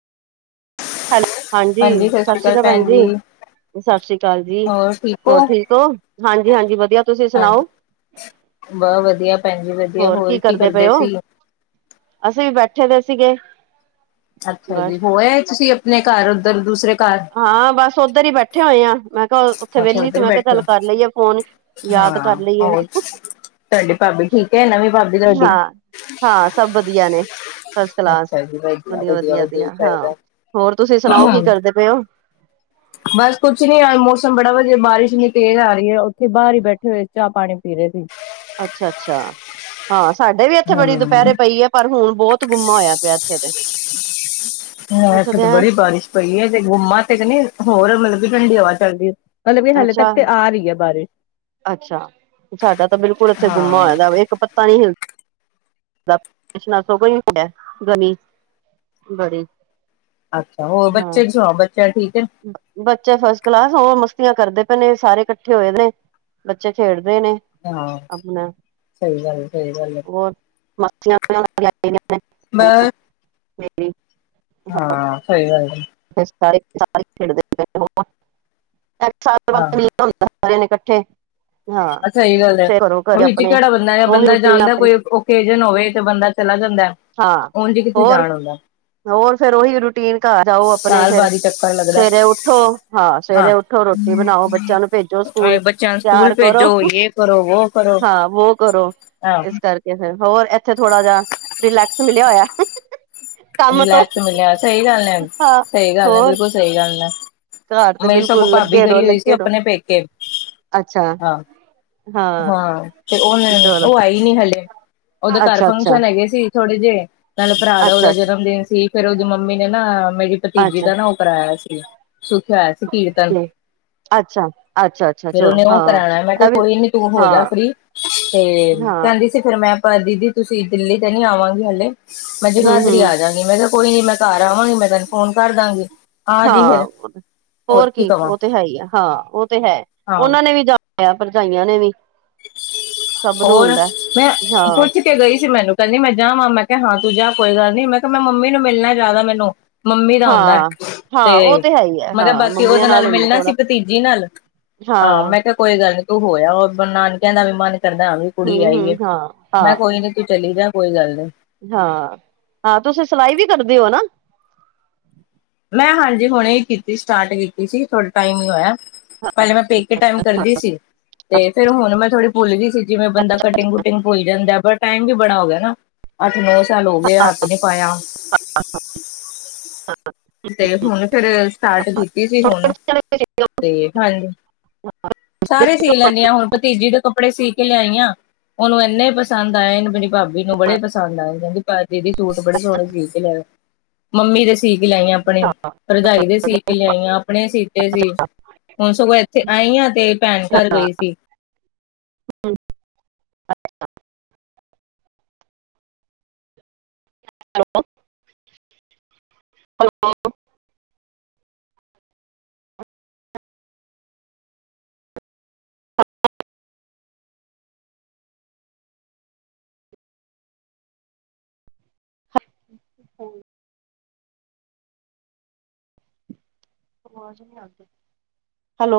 Hello ਹਾਂਜੀ ਸਤਿ ਸ੍ਰੀ ਅਕਾਲ ਭੈਣ ਜੀ ਸਤਿ ਸ੍ਰੀ ਅਕਾਲ ਜੀ ਹੋਰ ਠੀਕ ਹੋ ਹਾਂਜੀ ਹਾਂਜੀ ਵਧੀਆ ਤੁਸੀਂ ਸੁਣਾਓ ਬਾਹ ਵਧੀਆ ਭੈਣ ਜ ਵਧੀਆ ਹੋਰ ਕੀ ਕਰਦੇ ਸੀ ਅਸੀਂ ਵੀ ਬੈਠੇ ਦੇ ਸੀਗੇ ਅੱਛਾ ਜੀ ਬਸ ਹੋਆ ਤੁਸੀਂ ਆਪਣੇ ਘਰ ਉੱਧਰ ਦੂਸਰੇ ਘਰ ਹਾਂ ਬਸ ਉੱਧਰ ਹੀ ਬੈਠੇ ਹੋਏ ਆਾਂ ਮੈਂ ਕਿਹਾ ਉੱਥੇ ਅੱਛਾ ਵਿਹਲੀ ਸੀ ਉੱਧਰ ਮੈਂ ਕਿਹਾ ਬੈਠੇ ਚੱਲ ਹੋ ਕਰ ਲਈਏ ਫੋਨ ਯਾਰ ਯਾਦ ਕਰ ਹਾਂ ਲਈਏ ਹੋਰ ਤੁਹਾਡੀ ਭਾਬੀ ਠੀਕ ਹੈ ਨਵੀਂ ਭਾਬੀ ਤੁਹਾਡੀ ਹਾਂ ਹਾਂ ਸਭ ਵਧੀਆ ਨੇ ਫਸ -ਕਲਾਸ, ਵਧੀਆ -ਵਧੀਆ, ਵਧੀਆ ਹਾਂ ਹੋਰ ਤੁਸੀਂ ਸੁਣਾਓ ਕੀ ਕਰਦੇ? ਕੀਚ [unintelligible] ਬਸ ਕੁਛ ਨੀ, ਅੱਜ ਮੌਸਮ ਬੜਾ ਵਧੀਆ, ਬਾਰਿਸ਼ ਇਨੀਂ ਤੇਜ਼ ਆ ਰਹੀ ਹੈ। ਉੱਥੇ ਬਾਹਰ ਹੀ ਬੈਠੇ ਹੋਏ ਚਾਹ -ਪਾਣੀ ਪੀ ਰਹੇ ਸੀ। ਅੱਛਾ -ਅੱਛਾ, ਹਾਂ। ਸਾਡੇ ਵੀ ਇੱਥੇ ਬੜੀ ਹਮ ਦੁਪਹਿਰੇ ਪਈ ਹੈ ।ਪਰ ਹੁਣ ਬਹੁਤ ਗੁੰਮਾ ਹੋਇਆ ਪਿਆ ਇੱਥੇ ਤੇ ਹਾਂ ਇੱਥੇ ਤੇ ਬੜੀ ਬਾਰਿਸ਼ ਪਈ ਹੈ। ਤੇ ਗੁੰਮਾ ਤੇ ਕ ਨਹੀਂ ਹੋਰ ਮਤਲਬ ਕਿ ਠੰਡੀ ਹਵਾ ਚਲਦੀ ਮਤਲਬ ਵੀ ਹਾਲੇ ਤੱਕ ਅੱਛਾ ਤੇ ਆ ਰਹੀ ਹੈ। ਬਾਰਿਸ਼ ਅੱਛਾ, ਸਾਡਾ ਤਾਂ ਬਿਲਕੁਲ ਇੱਥੇ ਗੁੰਮਾ ਹਾਂ ਹੋਇਆ ਦਾ, ਇੱਕ ਪੱਤਾ ਨੀ ਹਿਲਦਾ [unintelligible] ਬੜੀ ਅੱਛਾ ਹੋਰ ਹਾਂ ਬੱਚੇ ਸੁਣਾਓ ਬੱਚਾ ਠੀਕ ਹੈ ਬੱਚੇ ਫਸ ਕਲਾਸ ਹਾਂ ਮਸ ਕਰਦੇ ਪਏ ਨੇ, ਸਾਰੇ ਇਕੱਠੇ ਹੋਏ ਨੇ, ਬੱਚੇ ਖੇਡਦੇ ਨੇ ਹਾਂ ਆਪਣਾ ਸਹੀ ਗੱਲ ਹੈ ਸਹੀ ਗੱਲ ਹੈ ਹੋਰ ਮਸਤੀਆਂ ਬਸ [inaudible] ਹਾਂ ਸਹੀ ਗੱਲ। ਹਾਂ [unintelligible] ਅੱਛਾ ਇਹੀ ਗੱਲ ਹੈ। ਫੇਰ ਘਰੋਂ ਉਹ ਘਰੇ ਵਿੱਚ ਆਪਣੇ ਕਿਹੜਾ ਬੰਦਾ, ਉਹੀ ਬੰਦਾ ਰੂਟੀਨ ਜਾਂਦਾ ਆਪਣੀ ਕੋਈ ਓਕੇਜਨ ਹੋਵੇ ਤੇ ਬੰਦਾ ਚਲਾ ਜਾਂਦਾ। ਹਾਂ ਉਂਝ ਕਿੱਥੇ ਹੋਰ ਜਾਣ ਹੁੰਦਾ । ਹੋਰ ਫਿਰ ਉਹੀ ਰੂਟੀਨ ਘਰ ਜਾਓ, ਆਪਣੇ ਫੇਰ ਬਾਅਦ ਹੀ ਚੱਕਰ ਲੱਗਦਾ ਸਵੇਰੇ ਉੱਠੋ ਹਾਂ ਸਵੇਰੇ ਉੱਠੋ ਰੋਟੀ ਰੋਟੀ ਬਣਾਓ, ਬੱਚਿਆਂ ਨੂੰ ਭੇਜੋ ਹਾਂ ਸਕੂਲ ਬੱਚਿਆਂ ਨੂੰ ਸਕੂਲ ਤਿਆਰ ਕਰੋ ਭੇਜੋ ਯੇ ਕਰੋ ਵੋ ਕਰੋ ਹਾਂ ਵੋ ਕਰੋ, ਆਹ ਇਸ ਕਰਕੇ ਫੇਰ ਹੋਰ ਇੱਥੇ ਥੋੜਾ ਜਾ ਰਿਲੈਕਸ ਮਿਲਿਆ ਹੋਇਆ। ਕੰਮ ਤੋਂ ਰਿਲੈਕਸ ਮਿਲਿਆ ਸਹੀ ਗੱਲ ਹੈ ਹਾਂ ।ਸਹੀ ਗੱਲ ਹੈ। ਹੋਰ ਬਿਲਕੁਲ ਸਹੀ ਗੱਲ ਹੈ । ਘਰ ਤੇ ਬਿਲਕੁਲ ਲੱਗੇ ਰਹੋ, ਲੱਗੇ ਰਹੋ ਆਪਣੇ ਪੇਕੇ ਅੱਛਾ ਹਾਂ ਹਾਂ, ਤੇ ਉਹ ਫੇਰ ਚਲੋ ਉਹ ਆਈ ਨਹੀਂ ਹਲੇ। ਉਹਦੇ ਘਰ ਅੱਛਾ ਅੱਛਾ ਫੰਕਸ਼ਨ ਹੈਗੇ ਸੀ। ਥੋੜੇ ਜਿਹੇ। ਨਾਲੇ ਭਰਾ ਦਾ ਅੱਛਾ ਉਹਦਾ ਜਨਮ ਦਿਨ ਸੀ। ਫੇਰ ਉਹਦੀ ਮੰਮੀ ਨੇ ਨਾ ਮੇਰੀ ਭਤੀਜੀ ਅੱਛਾ ਅੱਛਾ ਦਾ ਨਾ ਉਹ ਕਰਾਇਆ ਸੀ। ਸੁਖਿਆ ਹੋਇਆ ਸੀ, ਕੀਰਤਨ। ਅੱਛਾ ਅੱਛਾ। ਅੱਛਾ ਫੇਰ ਚਲੋ ਉਹਨੇ ਉਹ ਹਾਂ ਕਰਾਉਣ, ਮੈਂ ਕਿਹਾ ਇਹ ਵੀ ਕੋਈ ਨੀ ਤੂੰ ਹੋ ਹਾਂ ਜਾ ਫਰੀ ਤੇ ਹਾਂ ਕਹਿੰਦੀ ਸੀ, ਫਿਰ ਮੈਂ ਪਰ ਦੀਦੀ ਤੁਸੀਂ ਦਿੱਲੀ ਤੇ ਨੀ ਆਵਾਂਗੇ ਹਲੇ, ਮੈਂ ਹਮ ਜਗਾਧਰੀ ਹਮ ਆ ਜਾਂਗੀ। ਮੈਂ ਕਿਹਾ ਕੋਈ ਨੀ ਮੈਂ ਘਰ ਜਾਵਾਂਗੀ ਮੈਂ ਤੈਨੂੰ ਫੋਨ ਕਰ ਦਾਂਗੀ, ਆਜੀ ਫਿਰ। ਹਾਂ ਹੋਰ ਕੀ ਉਹ ਤੇ ਹੈ ਹੀ ਹੈ। ਹਾਂ ਉਹ ਤੇ ਹੈ। ਹਾਂ ਉਹਨਾਂ ਨੇ ਵੀ ਜਾ ਆਇਆ ਭਰਜਾਈਆਂ ਨੇ ਵੀ। ਸਭ ਨੂੰ ਹੋਰ ਹੁੰਦਾ ਮੈਂ ਹਾਂ ਪੁੱਛ ਕੇ ਗਈ ਸੀ। ਮੈਨੂੰ ਕਹਿੰਦੀ ਮੈਂ ਜਾਵਾਂ ਮੈਂ ਕਿਹਾ ਹਾਂ। ਤੂੰ ਜਾ ਕੋਈ ਗੱਲ ਨੀ ਮੈਂ ਕਿਹਾ, ਮੈਂ ਮੰਮੀ ਨੂੰ ਮਿਲਣਾ ਜ਼ਿਆਦਾ ਮੈਨੂੰ। ਮੰਮੀ ਦਾ ਆਉਂਦਾ, ਹਾਂ ਤੇ ਹਾਂ ਉਹ ਹੈ ਹੀ ਹੈ ਮੈ ਕਿਹਾ ਹਾਂ ਬਾਕੀ ਮੰਮੀਆਂ ਉਹਦੇ ਨਾਲ ਹੁੰਦਾ ਮਿਲਣਾ ਸੀ ਥੋੜਾ ਭਤੀਜੀ ਨਾਲ। ਹਾਂ ਮੈਂ ਕਿਹਾ, ਕੋਈ ਗੱਲ ਨੀ ਤੂੰ ਹੋਏ ਆ ਨਾਨਕਿਆਂ ਦਾ ਵੀ ਮਨ ਕਰਦਾ ਹਾਂ, ਵੀ ਕੁੜੀ ਹਮ ਆਈ ਹਮ ਏ ਹਾਂ ਹਾਂ ਮੈਂ ਕਿਹਾ, ਕੋਈ ਨੀ ਤੂੰ ਚਲੀ ਜਾ ਕੋਈ ਗੱਲ ਨਹੀਂ। ਹਾਂ ਹਾਂ ਤੁਸੀਂ ਸਿਲਾਈ ਵੀ ਕਰਦੇ ਹੋ ਨਾ ਮੈਂ ਹਾਂਜੀ ਹੁਣੇ ਕੀਤੀ ਸਟਾਰਟ ਕੀਤੀ ਸੀ। ਥੋੜਾ ਟਾਈਮ ਹੀ ਹੋਇਆ। ਪਹਿਲੇ ਮੈਂ ਪੇਕੇ ਟਾਈਮ ਕਰਦੀ ਸੀ। ਤੇ ਫੇਰ ਹੁਣ ਮੈਂ ਥੋੜ੍ਹੀ ਭੁੱਲ ਗਈ ਸੀ। ਜਿਵੇਂ ਬੰਦਾ ਕਟਿੰਗ ਕੁੂਟਿੰਗ ਭੁੱਲ ਜਾਂਦਾ ਹੈ। ਪਰ ਟਾਈਮ ਵੀ ਬੜਾ ਹੋ ਗਿਆ ਨਾ, ਅੱਠ ਨੌ ਸਾਲ ਹੋ ਗਏ ਹੱਥ ਨਹੀਂ ਪਾਇਆ। ਤੇ ਹੁਣ ਫੇਰ ਸਟਾਰਟ ਕੀਤੀ ਸੀ। ਹੁਣ ਤੇ ਹਾਂਜੀ। ਸਾਰੇ ਸੀ ਲੈਂਦੀ ਹਾਂ ।ਹੁਣ ਭਤੀਜੀ ਦੇ ਕੱਪੜੇ ਸੀ ਕੇ। ਸੀ ਕੇ ਆਈ ਆਂ ਉਹਨੂੰ ਇੰਨੇ ਪਸੰਦ ਆਏ ਆ, ਇਹਨੂੰ ਮੇਰੀ ਭਾਬੀ ਨੂੰ ਬੜੇ ਪਸੰਦ ਆਏ ਕਹਿੰਦੀ ਦੀਦੀ ਸੂਟ ਬੜੇ ਸੋਹਣੇ ਸੀ ਕੇ ਲਿਆਏ ਓ ਮੰਮੀ ਦੇ ਸੀ ਕੇ ਲਿਆਈ ਆ। ਆਪਣੀ ਭਰਜਾਈ ਦੇ ਸੀ ਕੇ ਲਿਆਈਆਂ ਆਪਣੇ ਸੀਤੇ ਸੀ। ਹੁਣ ਸਗੋਂ ਇੱਥੇ ਆਈ ਹਾਂ ਤੇ ਭੈਣ ਘਰ ਗਈ ਸੀ। ਅੱਛਾ। Hello hello. ਹੂੰ। ਹੈਲੋ।